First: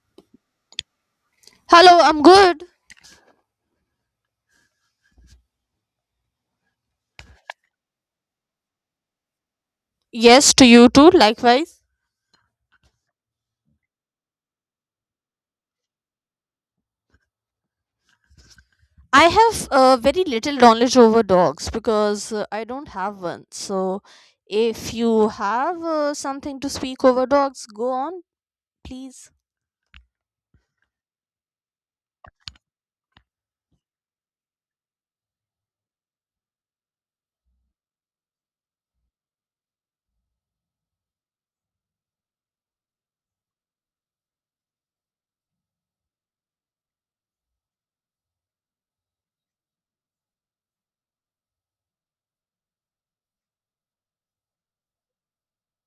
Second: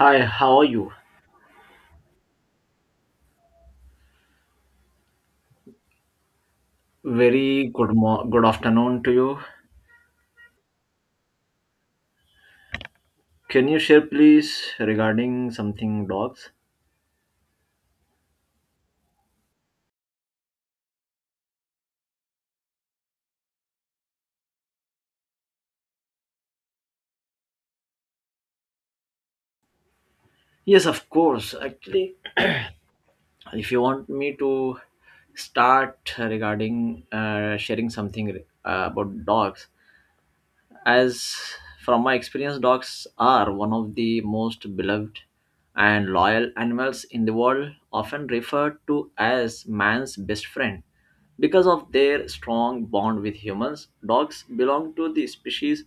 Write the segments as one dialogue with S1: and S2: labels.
S1: Hi, how are you?
S2: Hello, I'm good.
S1: Very good good afternoon to you.
S2: Yes, to you too, likewise.
S1: Can you share please regarding something dogs?
S2: I have very little knowledge over dogs because I don't have one. So, if you have something to speak over dogs, go on, please.
S1: Yes, of course. Actually, if you want me to start regarding sharing something about dogs, As from my experience, dogs are one of the most beloved and loyal animals in the world, often referred to as man's best friend. Because of their strong bond with humans, dogs belong to the species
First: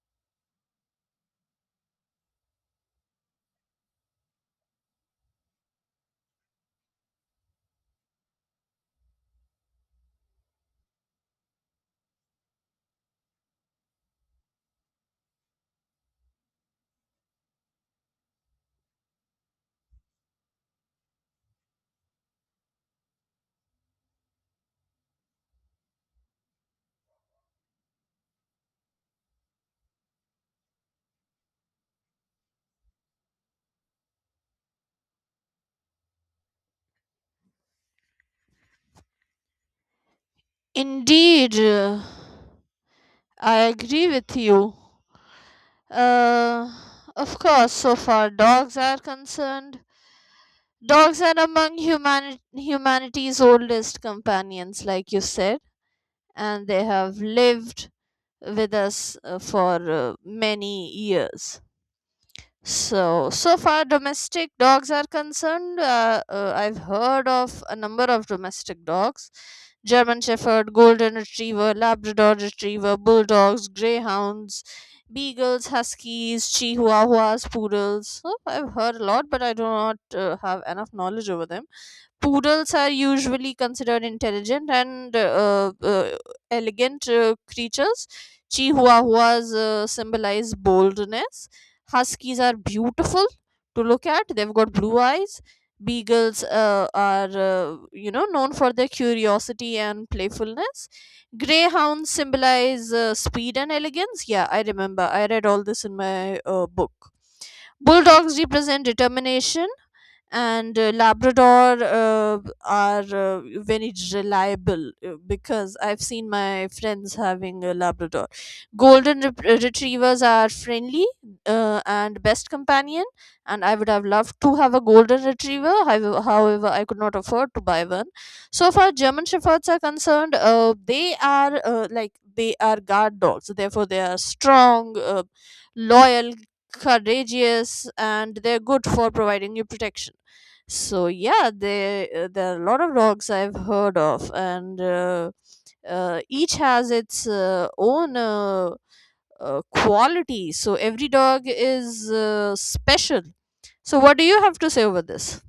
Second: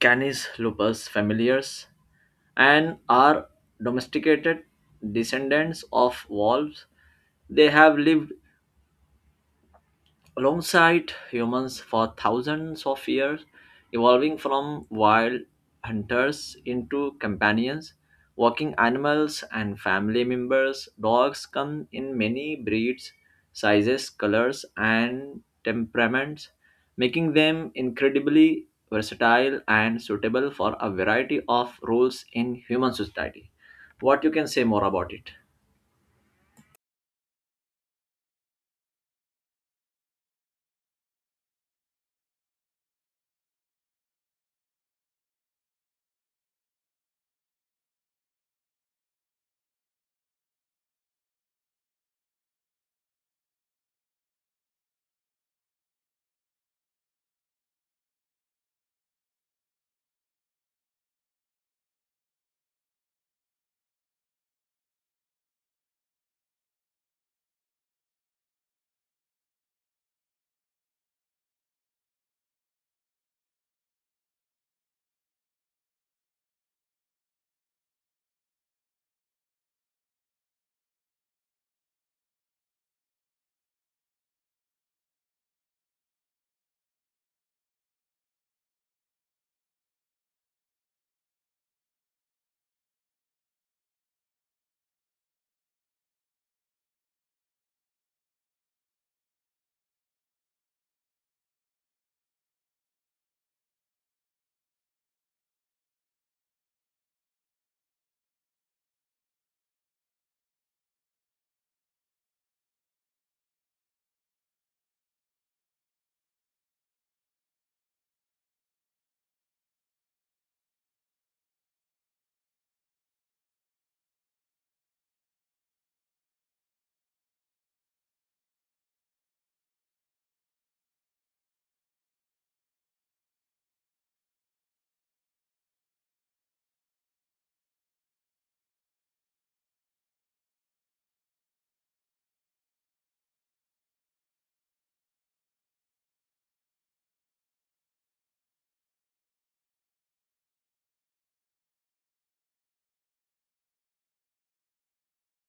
S1: Canis lupus familiaris and are domesticated descendants of wolves. They have lived alongside humans for thousands of years, evolving from wild hunters into companions, walking animals, and family members. Dogs come in many breeds, sizes, colors, and temperaments, making them incredibly versatile and suitable for a variety of roles in human society. What you can say more about it?
S2: Indeed, I agree with you. Uh, of course, so far dogs are concerned, dogs are among humanity's oldest companions, like you said, and they have lived with us for many years. So, so far domestic dogs are concerned, I've heard of a number of domestic dogs: German Shepherd, Golden Retriever, Labrador Retriever, Bulldogs, Greyhounds, Beagles, Huskies, Chihuahuas, Poodles. So I've heard a lot, but I do not have enough knowledge over them. Poodles are usually considered intelligent and elegant creatures. Chihuahuas symbolize boldness. Huskies are beautiful to look at. They've got blue eyes. Beagles are, known for their curiosity and playfulness. Greyhounds symbolize speed and elegance. Yeah, I remember. I read all this in my book. Bulldogs represent determination, and labrador are very reliable, because I've seen my friends having a labrador. Golden retrievers are friendly and best companion, and I would have loved to have a golden retriever. However, I could not afford to buy one. So far German Shepherds are concerned, they are, like, they are guard dogs, therefore they are strong, loyal, courageous, and they're good for providing you protection. So yeah, there are a lot of dogs I've heard of, and each has its own quality. So every dog is special. So what do you have to say over this?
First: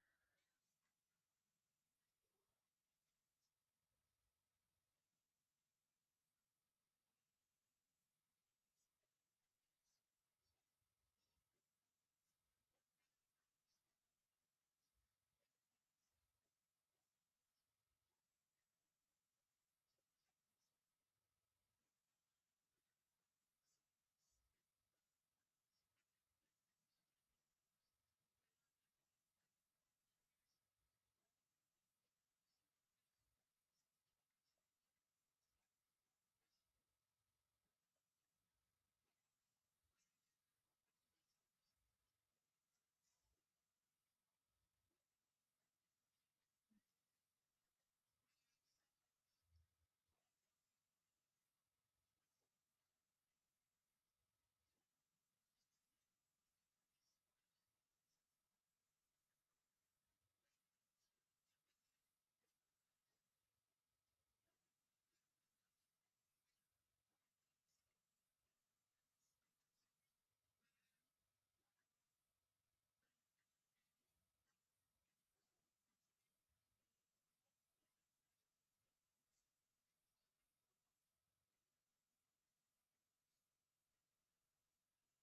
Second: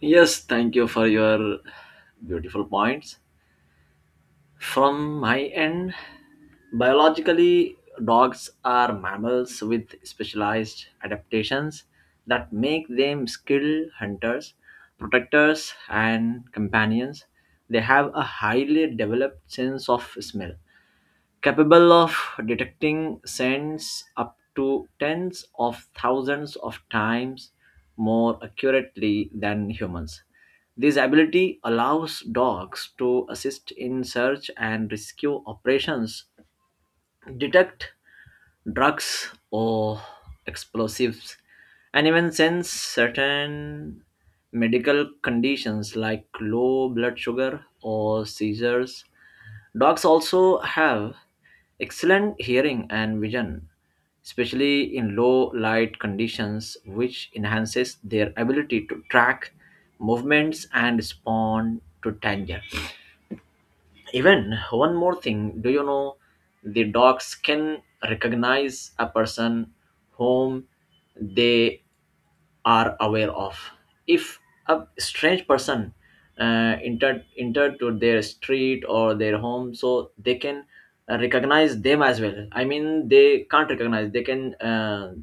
S1: Yes, thank you for your beautiful points. From my end, biologically, dogs are mammals with specialized adaptations that make them skilled hunters, protectors, and companions. They have a highly developed sense of smell, capable of detecting scents up to tens of thousands of times more accurately than humans. This ability allows dogs to assist in search and rescue operations, detect drugs or explosives, and even sense certain medical conditions like low blood sugar or seizures. Dogs also have excellent hearing and vision, especially in low light conditions, which enhances their ability to track movements and respond to danger. Even one more thing, do you know the dogs can recognize a person whom they are aware of. If a strange person entered to their street or their home, so they can recognize them as well. I mean, they can't recognize. They can.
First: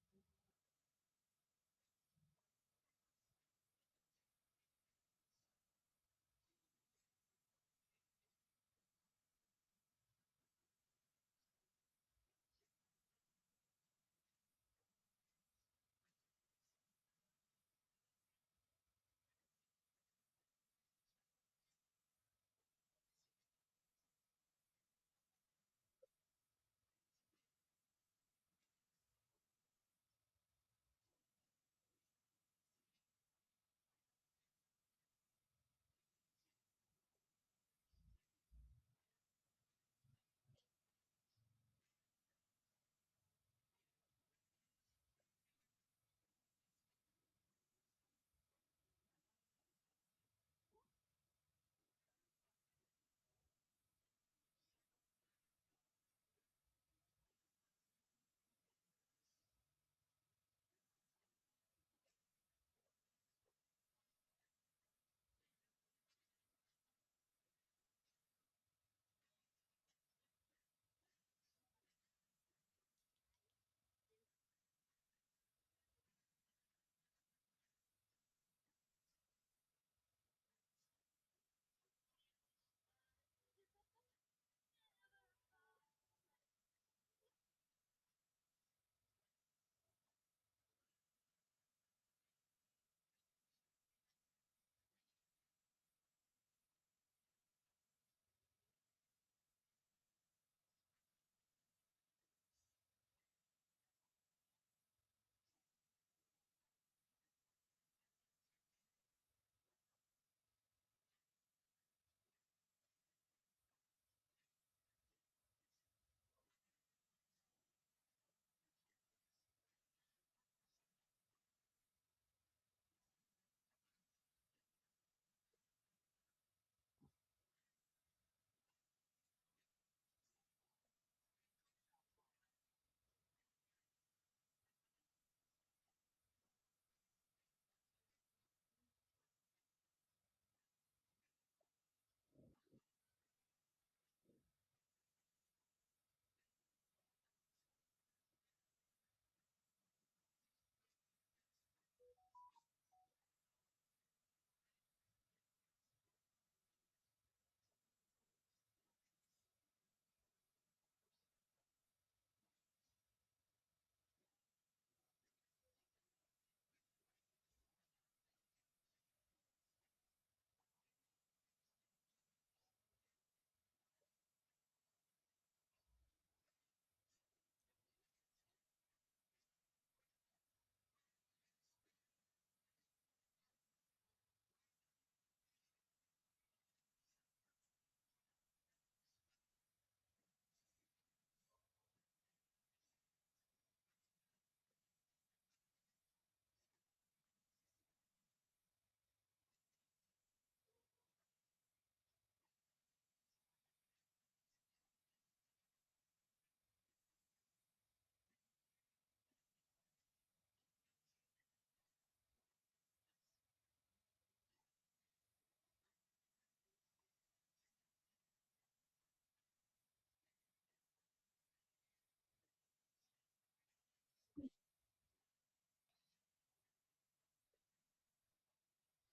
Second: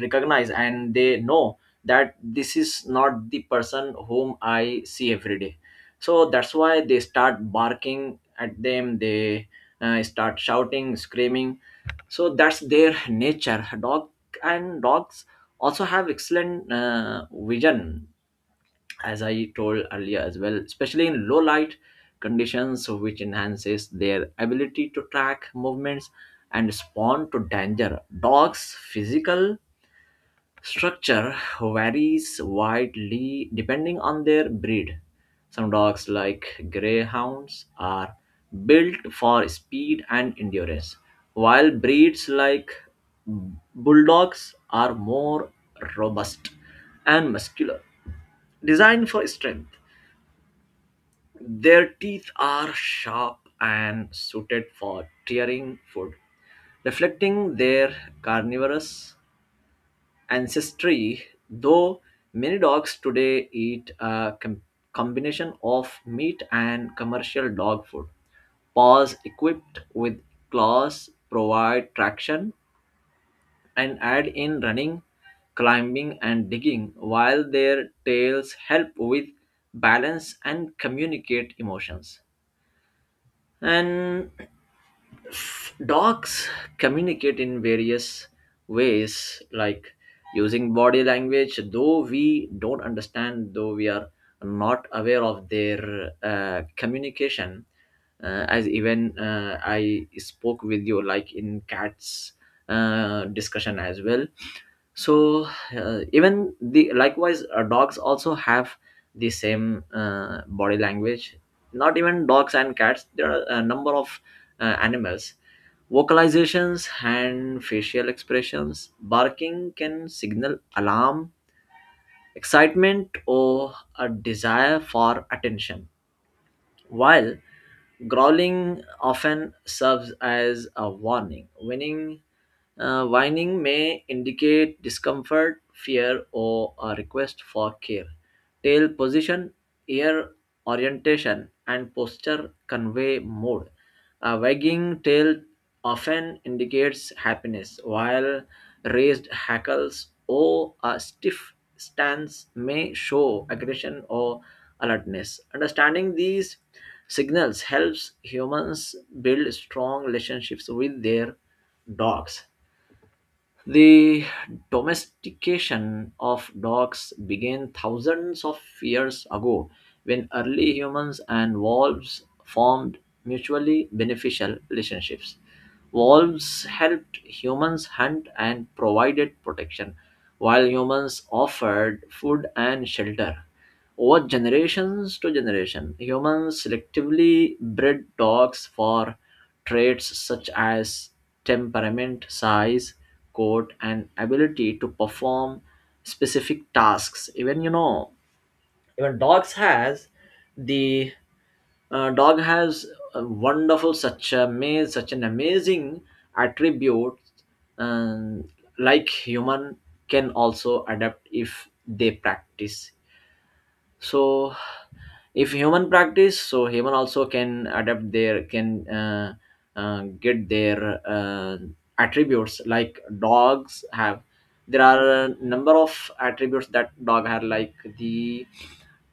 S1: Recognize, and they know that this is not the person whom I see every day. So that's why they start barking at them. They start shouting, screaming. So that's their nature, dog. And dogs also have excellent vision, as I told earlier as well, especially in low light conditions, which enhances their ability to track movements and respond to danger. Dogs' physical structure varies widely depending on their breed. Some dogs, like greyhounds, are built for speed and endurance, while breeds like bulldogs are more robust and muscular, designed for strength. Their teeth are sharp and suited for tearing food, reflecting their carnivorous ancestry, though many dogs today eat a combination of meat and commercial dog food. Paws equipped with claws provide traction and aid in running, climbing, and digging, while their tails help with balance and communicate emotions. And dogs communicate in various ways, like using body language, though we don't understand, though we are not aware of their communication. As even I spoke with you, like in cats discussion as well. So even the likewise, dogs also have the same body language. Not even dogs and cats. There are a number of animals. Vocalizations and facial expressions, barking can signal alarm, excitement, or a desire for attention, while growling often serves as a warning, whining may indicate discomfort, fear, or a request for care. Tail position, ear orientation, and posture convey mood. A wagging tail often indicates happiness, while raised hackles or a stiff stance may show aggression or alertness. Understanding these signals helps humans build strong relationships with their dogs. The domestication of dogs began thousands of years ago when early humans and wolves formed mutually beneficial relationships. Wolves helped humans hunt and provided protection, while humans offered food and shelter. Over generations to generation, humans selectively bred dogs for traits such as temperament, size, coat, and ability to perform specific tasks. Even dogs has the dog has a wonderful, such a such an amazing attribute um, like human can also adapt if they practice. So if human practice, so human also can adapt, their can get their attributes like dogs have. There are a number of attributes that dog have, like the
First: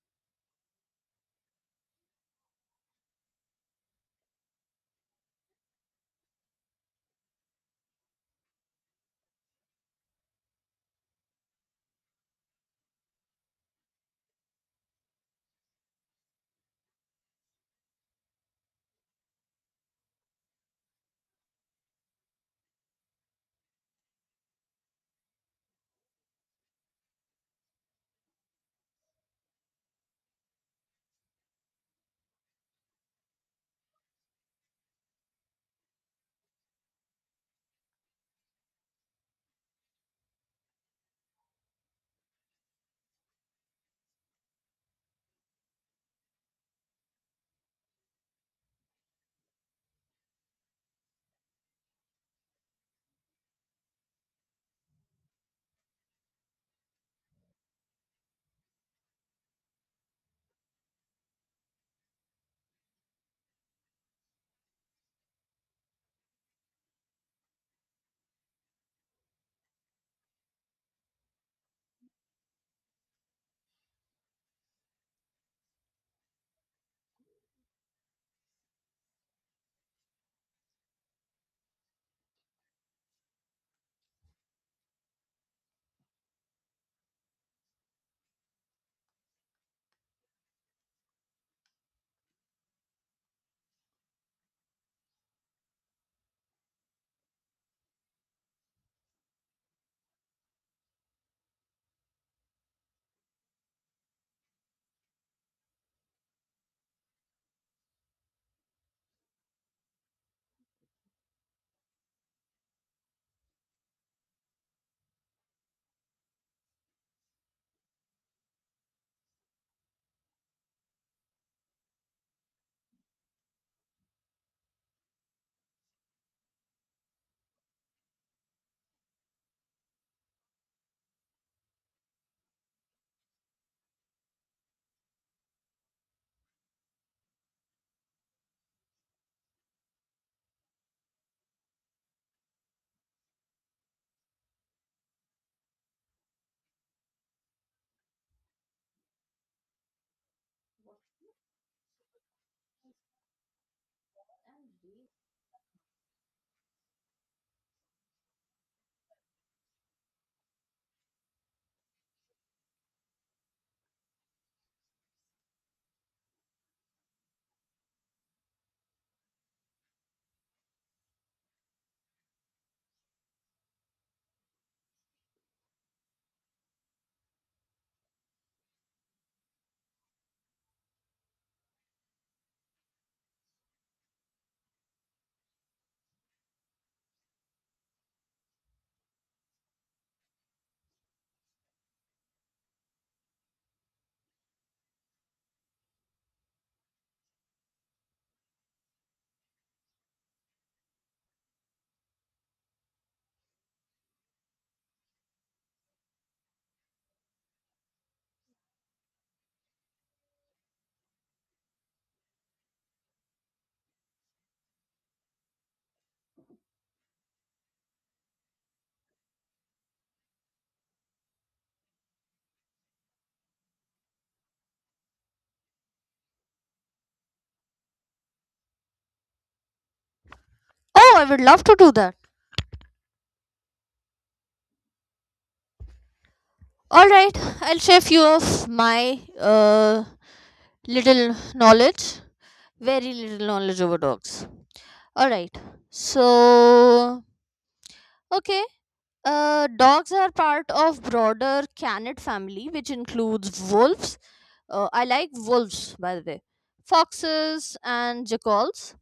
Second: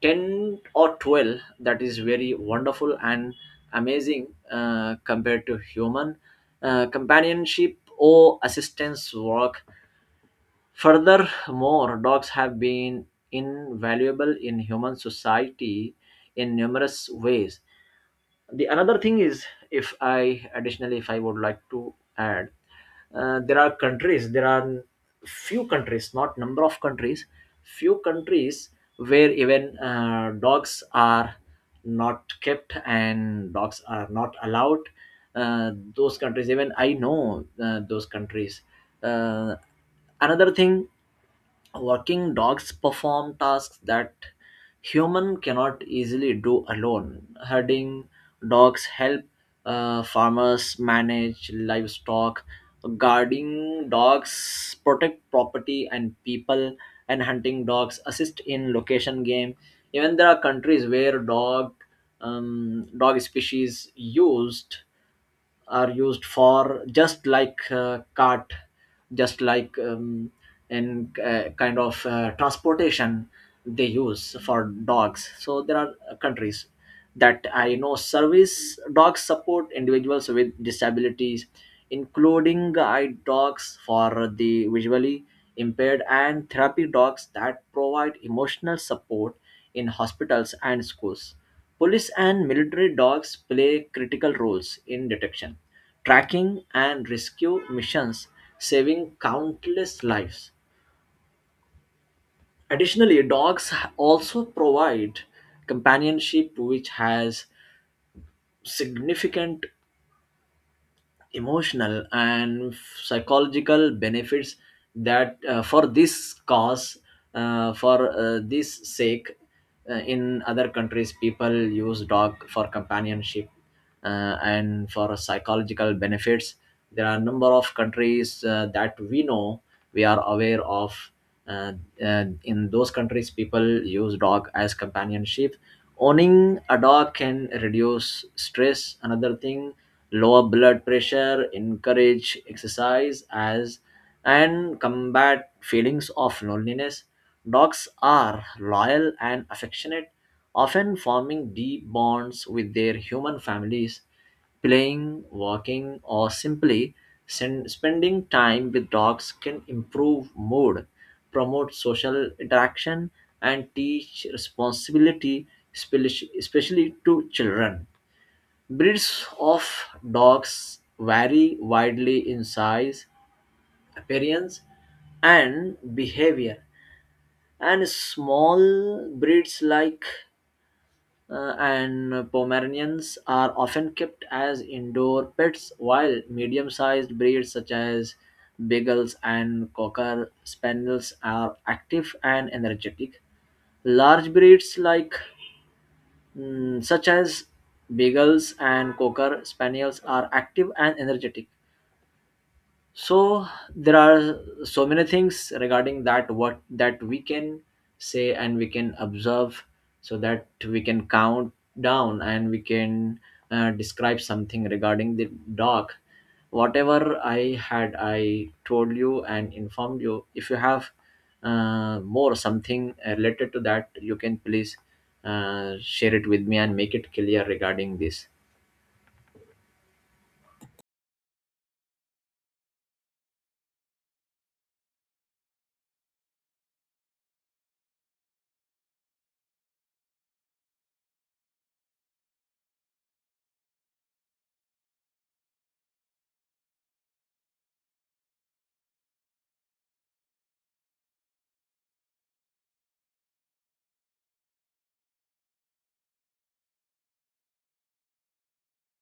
S1: 10 or 12, that is very wonderful and amazing compared to human companionship or assistance work. Furthermore, dogs have been invaluable in human society in numerous ways. The another thing is, if I additionally, if I would like to add, there are countries, there are few countries, not number of countries, few countries where even dogs are not kept and dogs are not allowed. Those countries, even I know those countries. Uh, Another thing. Working dogs perform tasks that human cannot easily do alone. Herding dogs help farmers manage livestock. Guarding dogs protect property and people, and hunting dogs assist in location game. Even there are countries where dog dog species used are used for just like cart, just like in kind of transportation they use for dogs. So there are countries that I know. Service dogs support individuals with disabilities, including eye dogs for the visually impaired, and therapy dogs that provide emotional support in hospitals and schools. Police and military dogs play critical roles in detection, tracking, and rescue missions, saving countless lives. Additionally, dogs also provide companionship, which has significant emotional and psychological benefits. That for this cause, for this sake, in other countries people use dog for companionship and for psychological benefits. There are a number of countries that we know, we are aware of, uh, in those countries people use dog as companionship. Owning a dog can reduce stress, another thing, lower blood pressure, encourage exercise as and combat feelings of loneliness. Dogs are loyal and affectionate, often forming deep bonds with their human families. Playing, walking, or simply spending time with dogs can improve mood, promote social interaction, and teach responsibility, especially to children. Breeds of dogs vary widely in size, appearance, and behavior, and small breeds like and Pomeranians are often kept as indoor pets, while medium sized breeds such as Beagles and Cocker Spaniels are active and energetic. Large breeds like mm, such as Beagles and Cocker Spaniels are active and energetic. So there are so many things regarding that, what that we can say and we can observe, so that we can count down and we can describe something regarding the dog. Whatever I had, I told you and informed you. If you have more something related to that, you can please share it with me and make it clear regarding this.
S2: Oh, I would love to do that. All right, I'll share few of my little knowledge, very little knowledge over dogs. All right, so okay. Dogs are part of broader canid family, which includes wolves. I like wolves, by the way. Foxes and jackals,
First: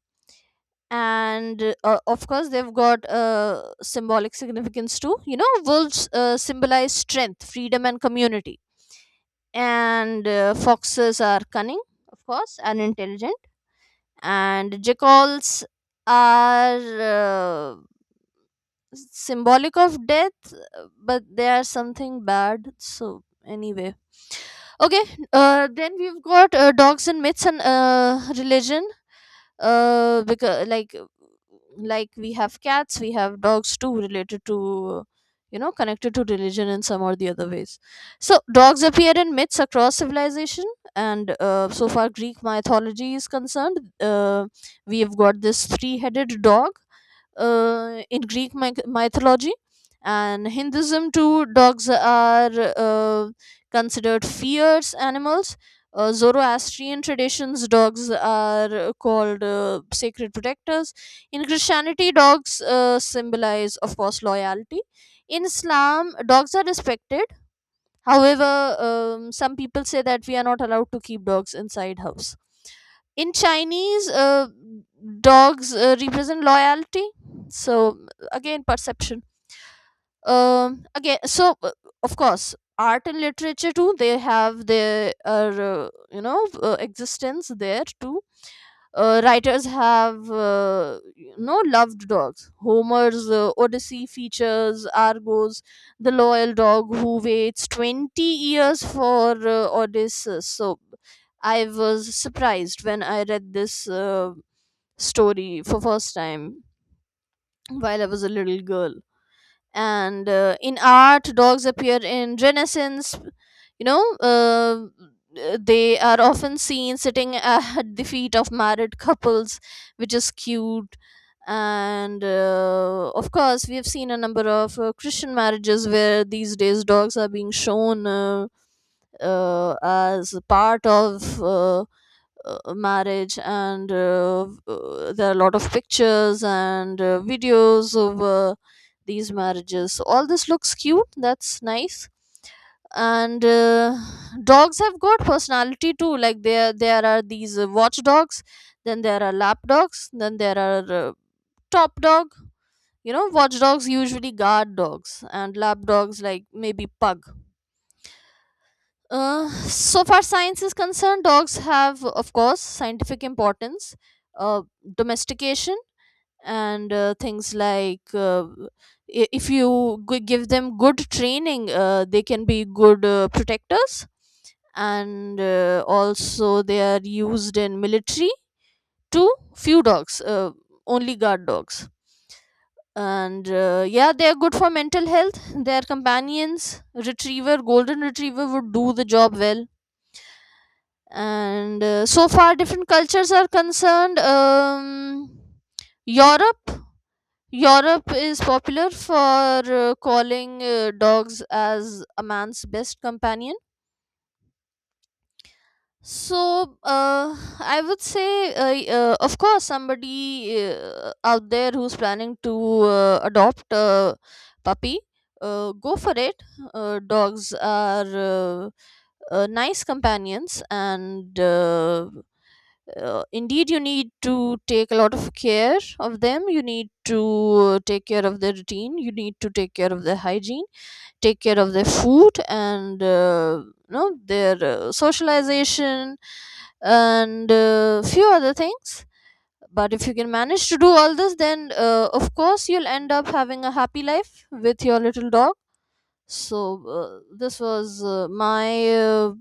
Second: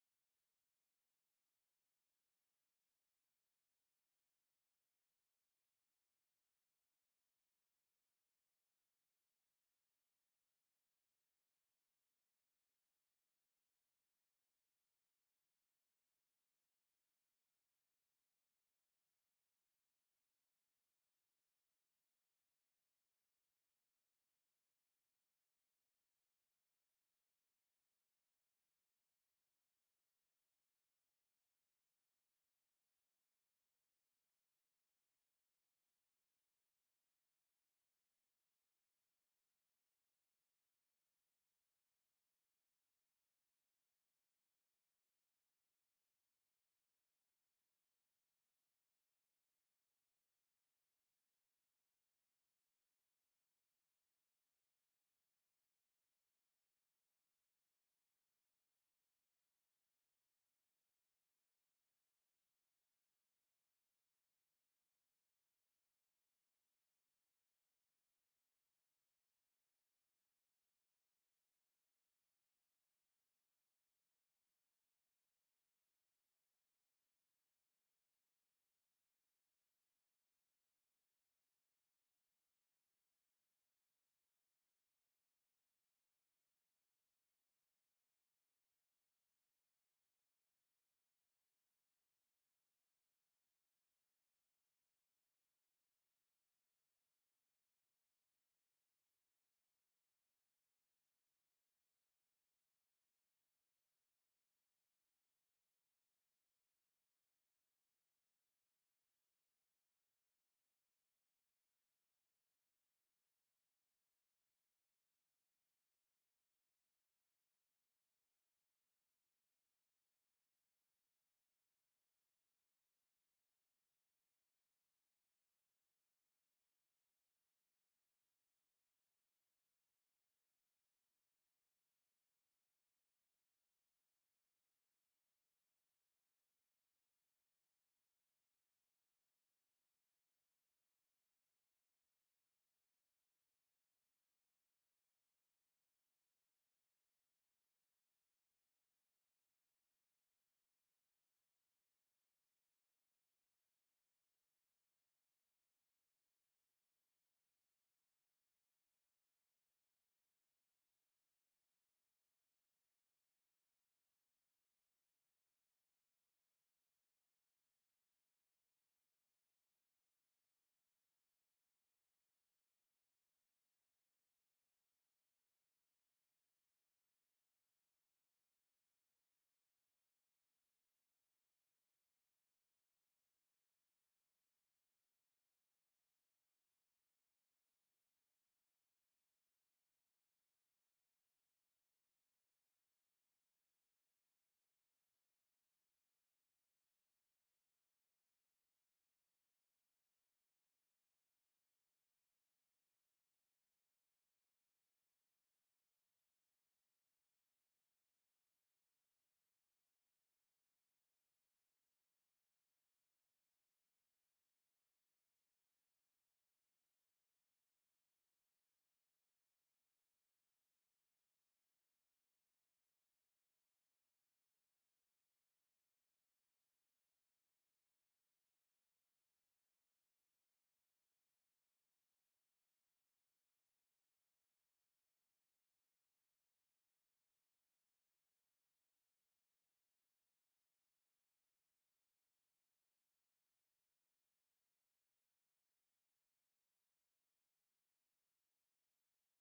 S2: and of course they've got symbolic significance too. You know, wolves symbolize strength, freedom, and community, and foxes are cunning, of course, and intelligent, and jackals are uh, symbolic of death, but they are something bad, so anyway, okay. Then we've got dogs and myths and religion, because, like, we have cats, we have dogs too, related to, you know, connected to religion in some or the other ways. So dogs appear in myths across civilization, and so far Greek mythology is concerned, we have got this three-headed dog in Greek mythology. And Hinduism too, dogs are uh, considered fierce animals. Zoroastrian traditions, dogs are called sacred protectors. In Christianity, dogs symbolize, of course, loyalty. In Islam, dogs are respected. However, some people say that we are not allowed to keep dogs inside house. In Chinese, dogs represent loyalty. So again, perception. Again so Of course, art and literature too, they have their, existence there too. Writers have, loved dogs. Homer's Odyssey features Argos, the loyal dog who waits 20 years for Odysseus. So I was surprised when I read this story for first time, while I was a little girl. And in art dogs appear in Renaissance. You know, they are often seen sitting at the feet of married couples, which is cute. And of course we have seen a number of Christian marriages where these days dogs are being shown, as part of marriage. And there are a lot of pictures and videos of these marriages. So all this looks cute, that's nice. And dogs have got personality too. Like, there are these watch dogs, then there are lap dogs, then there are top dog. You know, watch dogs usually guard dogs, and lap dogs like maybe pug. So far science is concerned, dogs have, of course, scientific importance, uh, domestication, and things like, if you give them good training, they can be good protectors, and also they are used in military too. Few dogs, only guard dogs. And yeah, they are good for mental health. Their companions, retriever, golden retriever, would do the job well. And so far different cultures are concerned, europe europe is popular for calling dogs as a man's best companion. So I would say, of course, somebody out there who's planning to adopt a puppy, go for it. Dogs are nice companions, and indeed you need to take a lot of care of them. You need to take care of their routine, you need to take care of their hygiene, take care of their food, and you know, their socialization, and a few other things. But if you can manage to do all this, then of course you'll end up having a happy life with your little dog. So this was my uh,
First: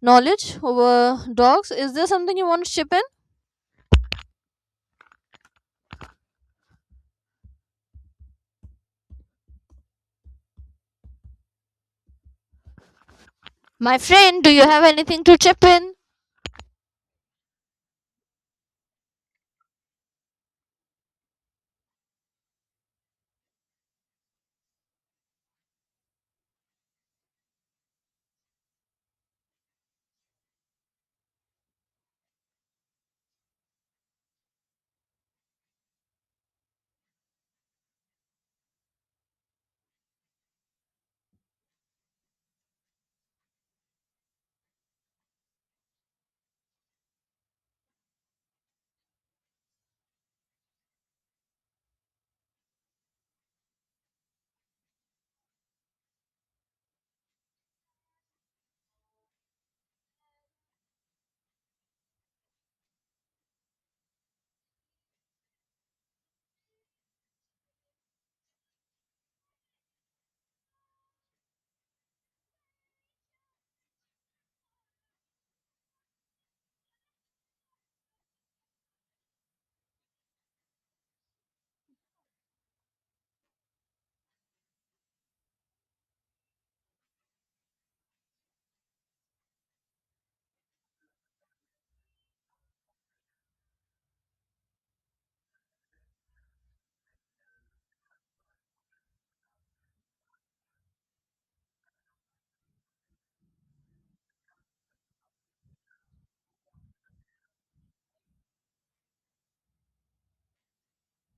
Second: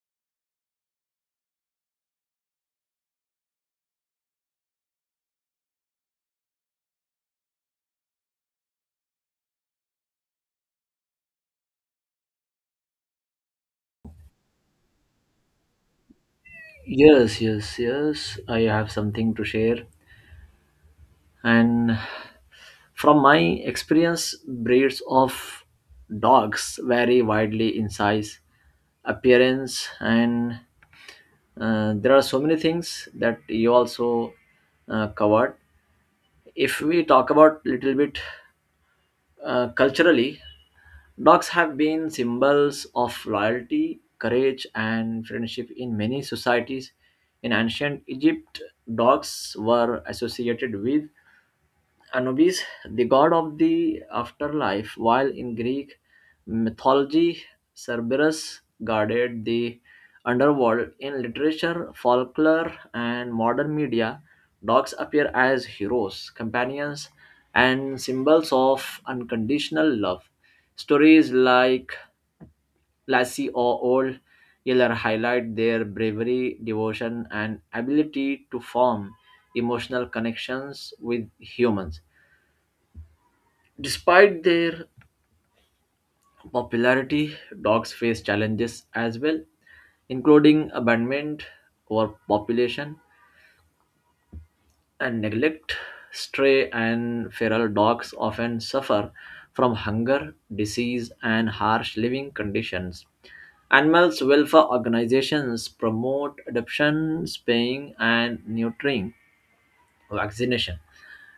S2: knowledge over dogs. Is there something you want to chip in? My friend, do you have anything to chip in?
S1: Yes, yes, yes, I have something to share. And from my experience, breeds of dogs vary widely in size, appearance, and there are so many things that you also covered. If we talk about little bit culturally, dogs have been symbols of loyalty, courage, and friendship in many societies. In ancient Egypt, dogs were associated with Anubis, the god of the afterlife, while in Greek mythology, Cerberus guarded the underworld. In literature, folklore, and modern media, dogs appear as heroes, companions, and symbols of unconditional love. Stories like Lassie or Old Yeller highlight their bravery, devotion, and ability to form emotional connections with humans. Despite their popularity, dogs face challenges as well, including abandonment, overpopulation, and neglect. Stray and feral dogs often suffer from hunger, disease, and harsh living conditions. Animals welfare organizations promote adoption, spaying, and neutering, vaccination,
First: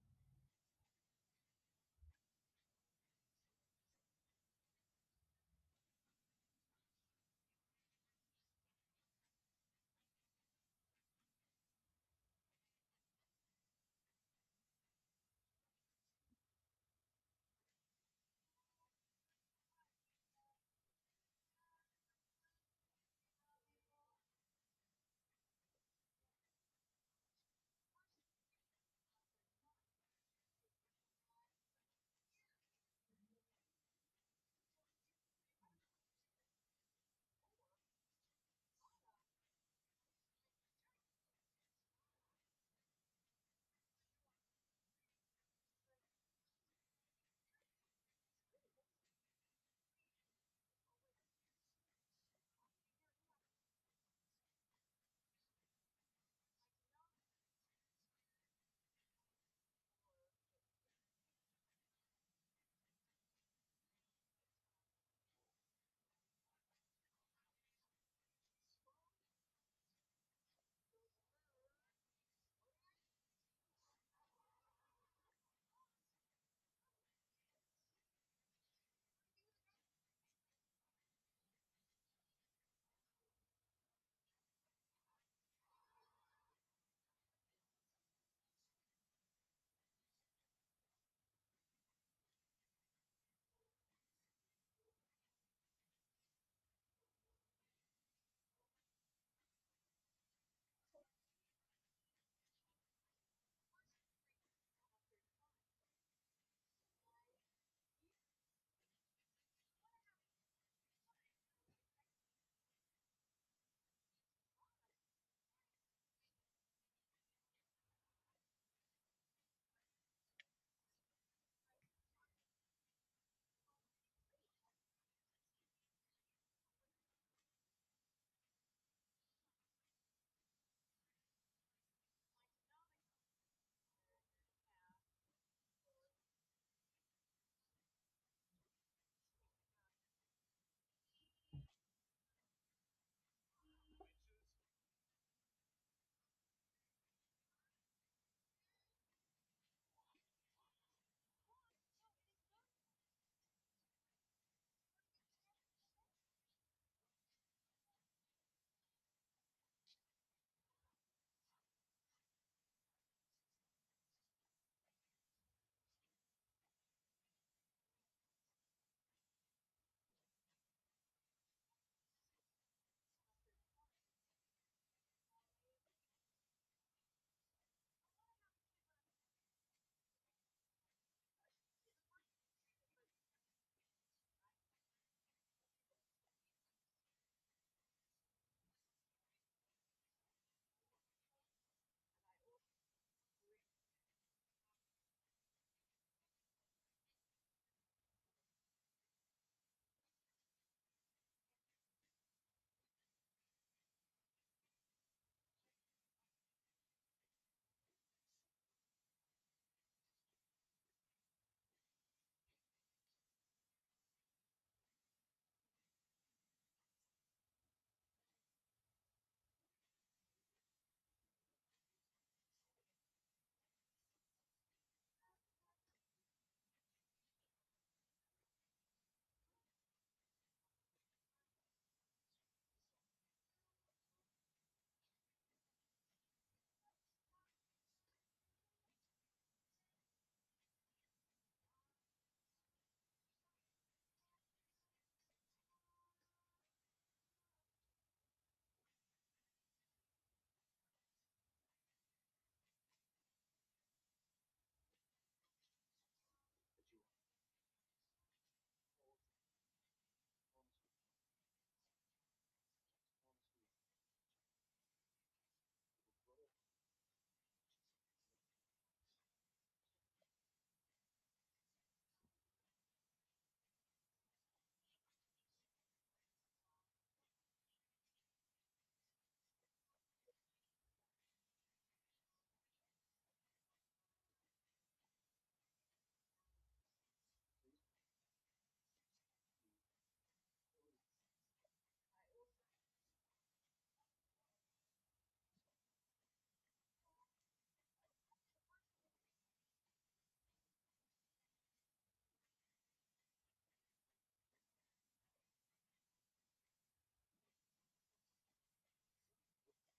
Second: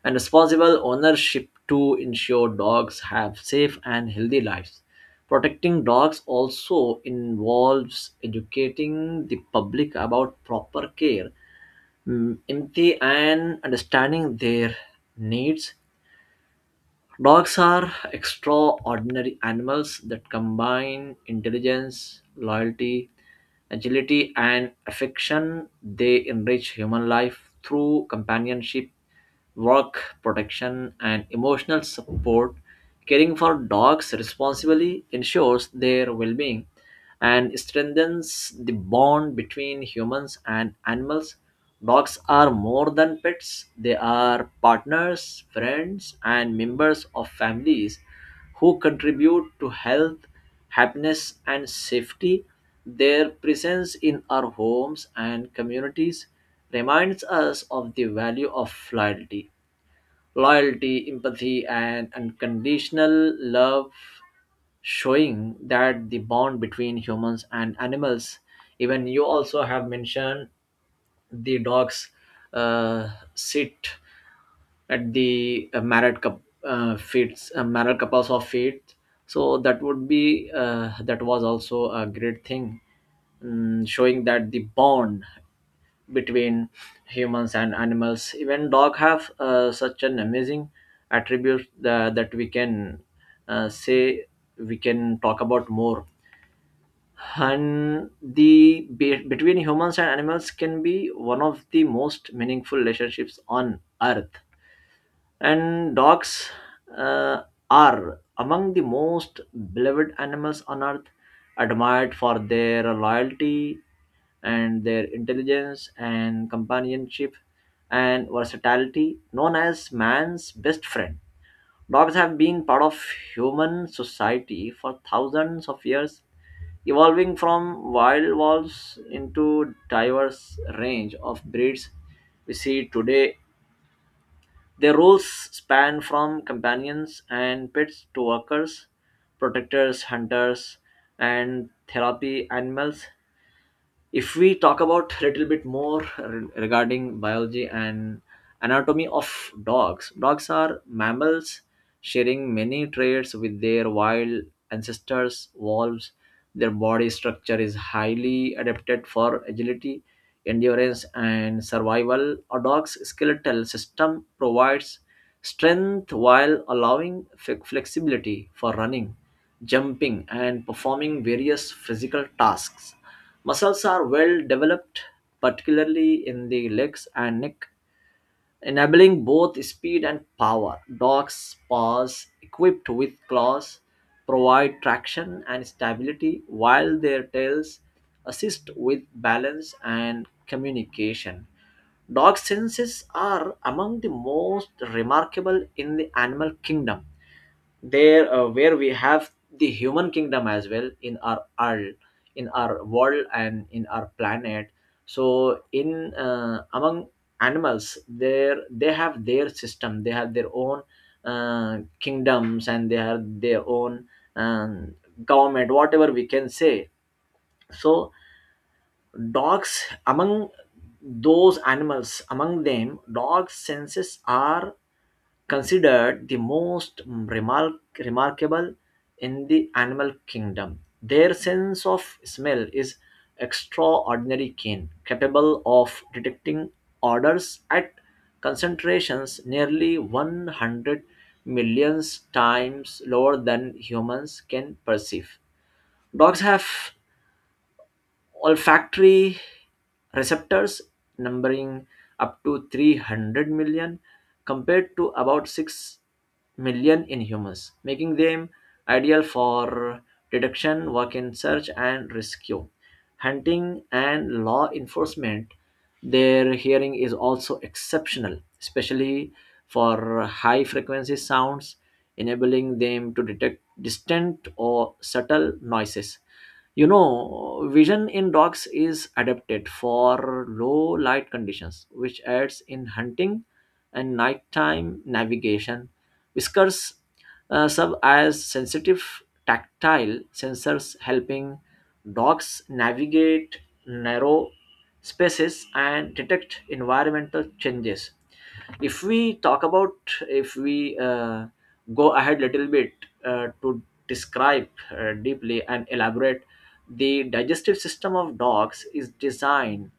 S1: and responsible ownership to ensure dogs have safe and healthy lives. Protecting dogs also involves educating the public about proper care, mm, empathy, and understanding their needs. Dogs are extraordinary animals that combine intelligence, loyalty, agility, and affection. They enrich human life through companionship, work, protection, and emotional support. Caring for dogs responsibly ensures their well being and strengthens the bond between humans and animals. Dogs are more than pets, they are partners, friends, and members of families who contribute to health, happiness, and safety. Their presence in our homes and communities reminds us of the value of loyalty loyalty, empathy, and unconditional love, showing that the bond between humans and animals. Even you also have mentioned the dogs uh, sit at the married feet, married couples of feet. So that would be that was also a great thing, mm, showing that the bond between humans and animals. Even dog have such an amazing attribute that we can say, we can talk about more. And the between humans and animals can be one of the most meaningful relationships on earth. And dogs uh, are among the most beloved animals on earth, admired for their loyalty and their intelligence and companionship and versatility. Known as man's best friend, dogs have been part of human society for thousands of years, evolving from wild wolves into diverse range of breeds we see today. Their roles span from companions and pets to workers, protectors, hunters, and therapy animals. If we talk about a little bit more regarding biology and anatomy of dogs, dogs are mammals sharing many traits with their wild ancestors, wolves. Their body structure is highly adapted for agility, endurance, and survival. A dog's skeletal system provides strength while allowing flexibility for running, jumping, and performing various physical tasks. Muscles are well developed, particularly in the legs and neck, enabling both speed and power. Dogs' paws, equipped with claws, provide traction and stability, while their tails assist with balance and communication. Dog senses are among the most remarkable in the animal kingdom. There where we have the human kingdom as well in our, in our world and in our planet. So in among animals there, they have their system, they have their own kingdoms and they have their own um, government, whatever we can say. So dogs among those animals, among them, dogs' senses are considered the most remarkable in the animal kingdom. Their sense of smell is extraordinary keen, capable of detecting odors at concentrations nearly 100 million times lower than humans can perceive. Dogs have olfactory receptors numbering up to 300 million compared to about 6 million in humans, making them ideal for detection, work in search and rescue, hunting, and law enforcement. Their hearing is also exceptional, especially for high frequency sounds, enabling them to detect distant or subtle noises. You know, vision in dogs is adapted for low light conditions, which aids in hunting and nighttime navigation. Whiskers serve as sensitive tactile sensors, helping dogs navigate narrow spaces and detect environmental changes. If we talk about, if we go ahead little bit to describe deeply and elaborate, the digestive system of dogs is designed,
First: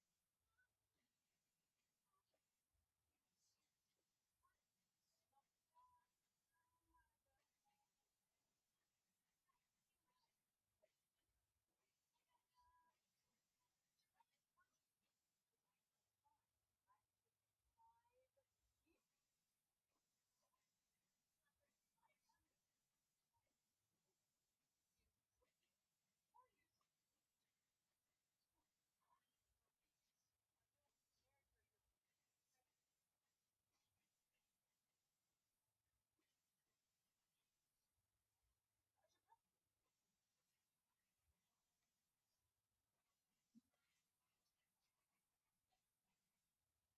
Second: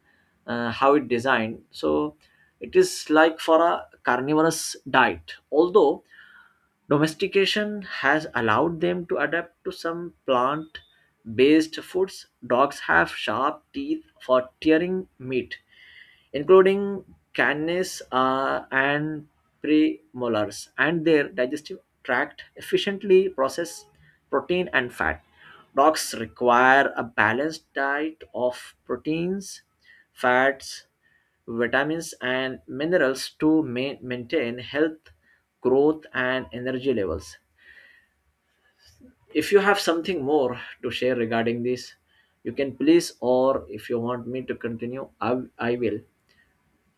S1: how it designed, so it is like for a carnivorous diet, although domestication has allowed them to adapt to some plant based foods. Dogs have sharp teeth for tearing meat, including canis and premolars, and their digestive tract efficiently process protein and fat. Dogs require a balanced diet of proteins, fats, vitamins and minerals to maintain health, growth, and energy levels. If you have something more to share regarding this, you can please, or if you want me to continue, I will.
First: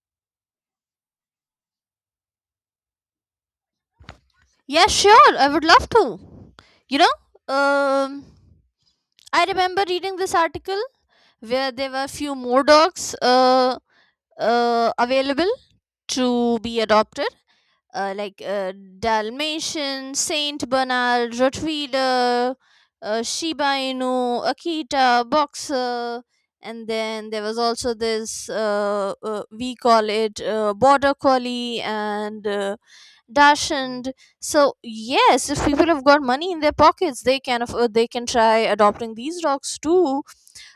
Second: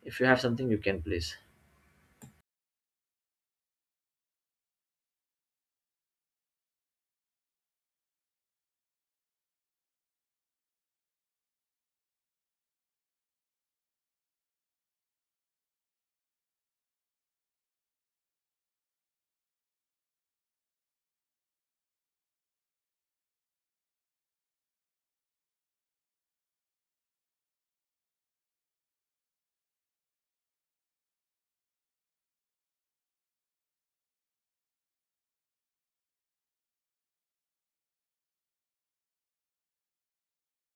S1: If you have something, you can please.
S2: Yeah, sure. I would love to. You know, I remember reading this article where there were few more dogs available to be adopted. Like, Dalmatian, Saint Bernard, Rottweiler, Shiba Inu, Akita, Boxer, and then there was also this, we call it Border Collie, and Dachshund. So yes, if people have got money in their pockets, they can afford, they can try adopting these dogs too.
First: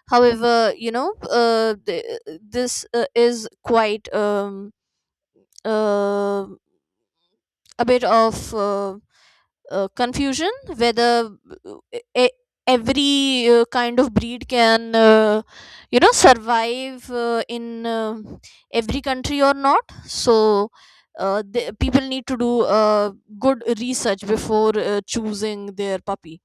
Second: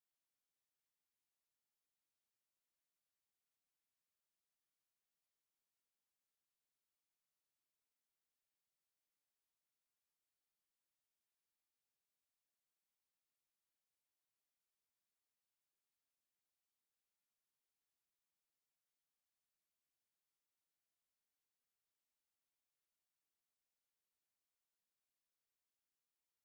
S2: However, you know, this is quite, uh, a bit of confusion whether, uh, e- every kind of breed can, you know, survive in every country or not. So, people need to do good research before choosing their puppy.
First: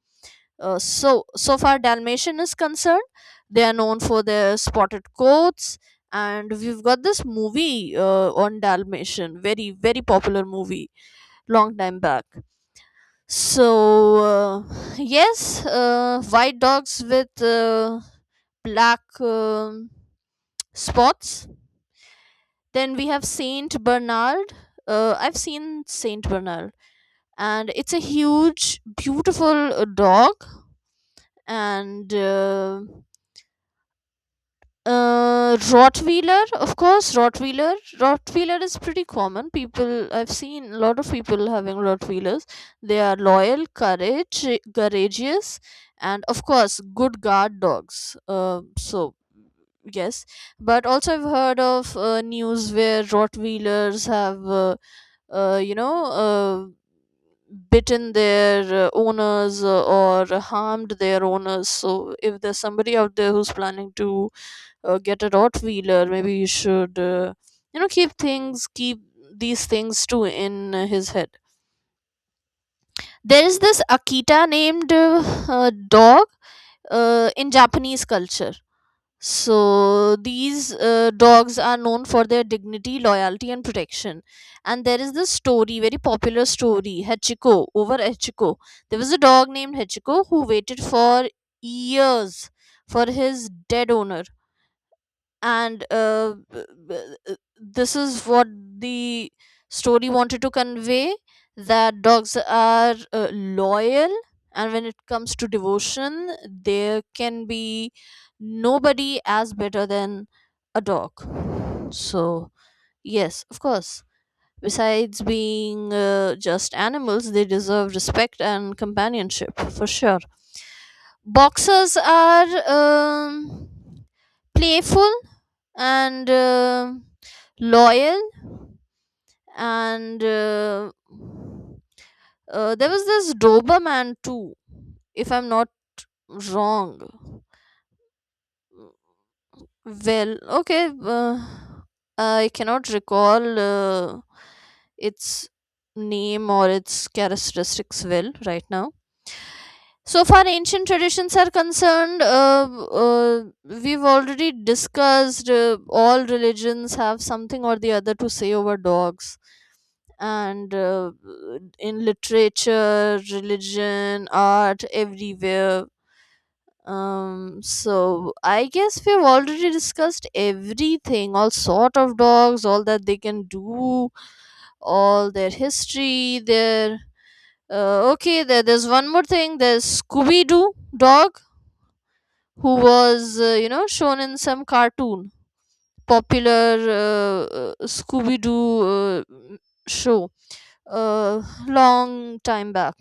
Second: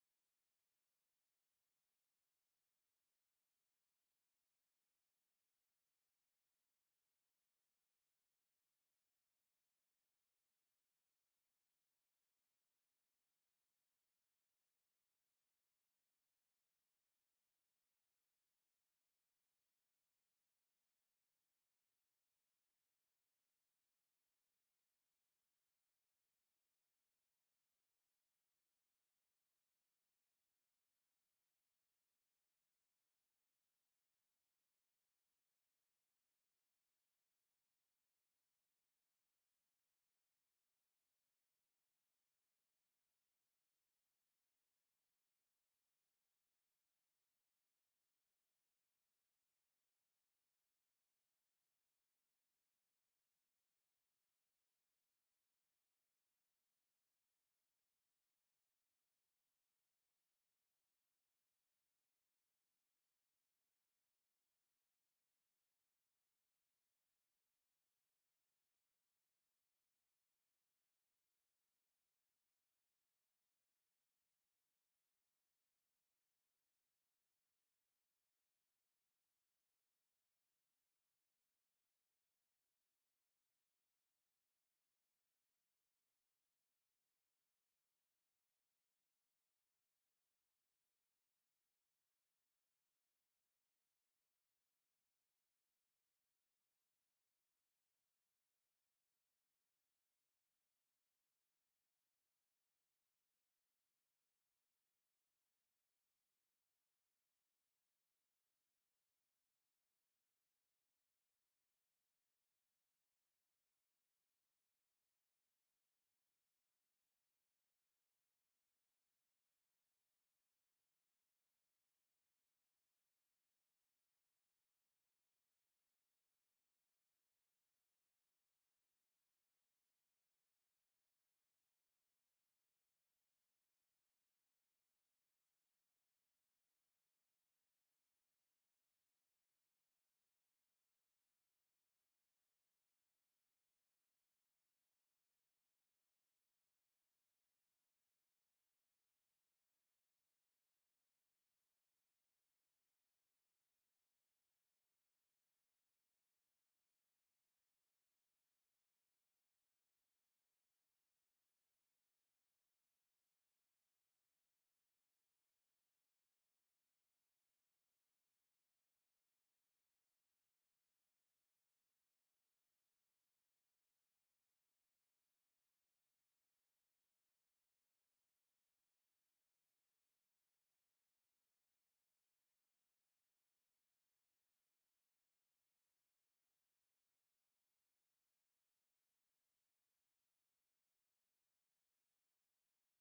S2: So, so far Dalmatian is concerned, they are known for their spotted coats, and we've got this movie on Dalmatian, very very popular movie, long time back. So yes, white dogs with black spots. Then we have Saint Bernard. I've seen Saint Bernard, and it's a huge, beautiful dog, and Rottweiler, of course, Rottweiler. Rottweiler is pretty common. People, I've seen a lot of people having Rottweilers. They are loyal, courageous, and of course, good guard dogs. So, yes. But also, I've heard of news where Rottweilers have, uh, you know, uh, bitten their owners or harmed their owners. So, if there's somebody out there who's planning to get a Rottweiler, maybe you should, you know, keep things, keep these things too in his head. There is this Akita named dog in Japanese culture. So these dogs are known for their dignity, loyalty, and protection. And there is this story, very popular story, Hachiko, over Hachiko. There was a dog named Hachiko who waited for years for his dead owner, and this is what the story wanted to convey, that dogs are loyal, and when it comes to devotion, there can be nobody as better than a dog. So yes, of course, besides being just animals, they deserve respect and companionship for sure. Boxers are playful and loyal, and there was this Doberman too, if I'm not wrong. Well, okay, I cannot recall its name or its characteristics well right now. So far, ancient traditions are concerned, we've already discussed, all religions have something or the other to say over dogs. And in literature, religion, art, everywhere. So I guess we've already discussed everything, all sort of dogs, all that they can do, all their history, their okay. There's one more thing. There's Scooby Doo dog who was, you know, shown in some cartoon, popular Scooby-Doo uh, m- show, uh, long time back.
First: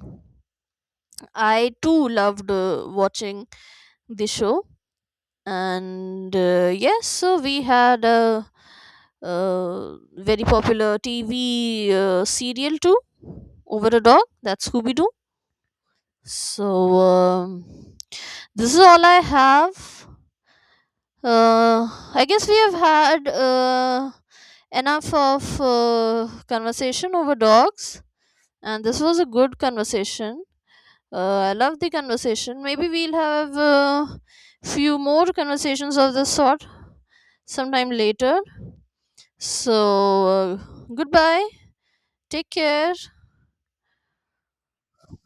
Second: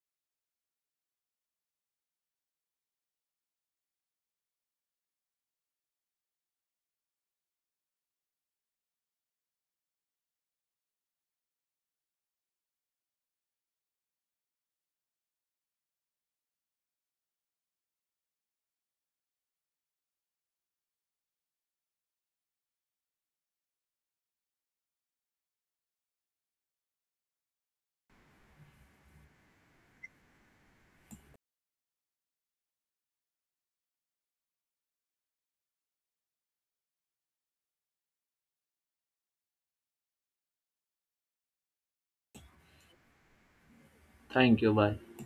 S2: I too loved watching the show. And yes, so we had a, uh very popular TV serial too, over a dog. That's Scooby-Doo. So um, this is all I have. Uh, I guess we have had enough of conversation over dogs, and this was a good conversation. I love the conversation. Maybe we'll have few more conversations of this sort sometime later. So, uh, goodbye. Take care.
S1: Thank you. Bye.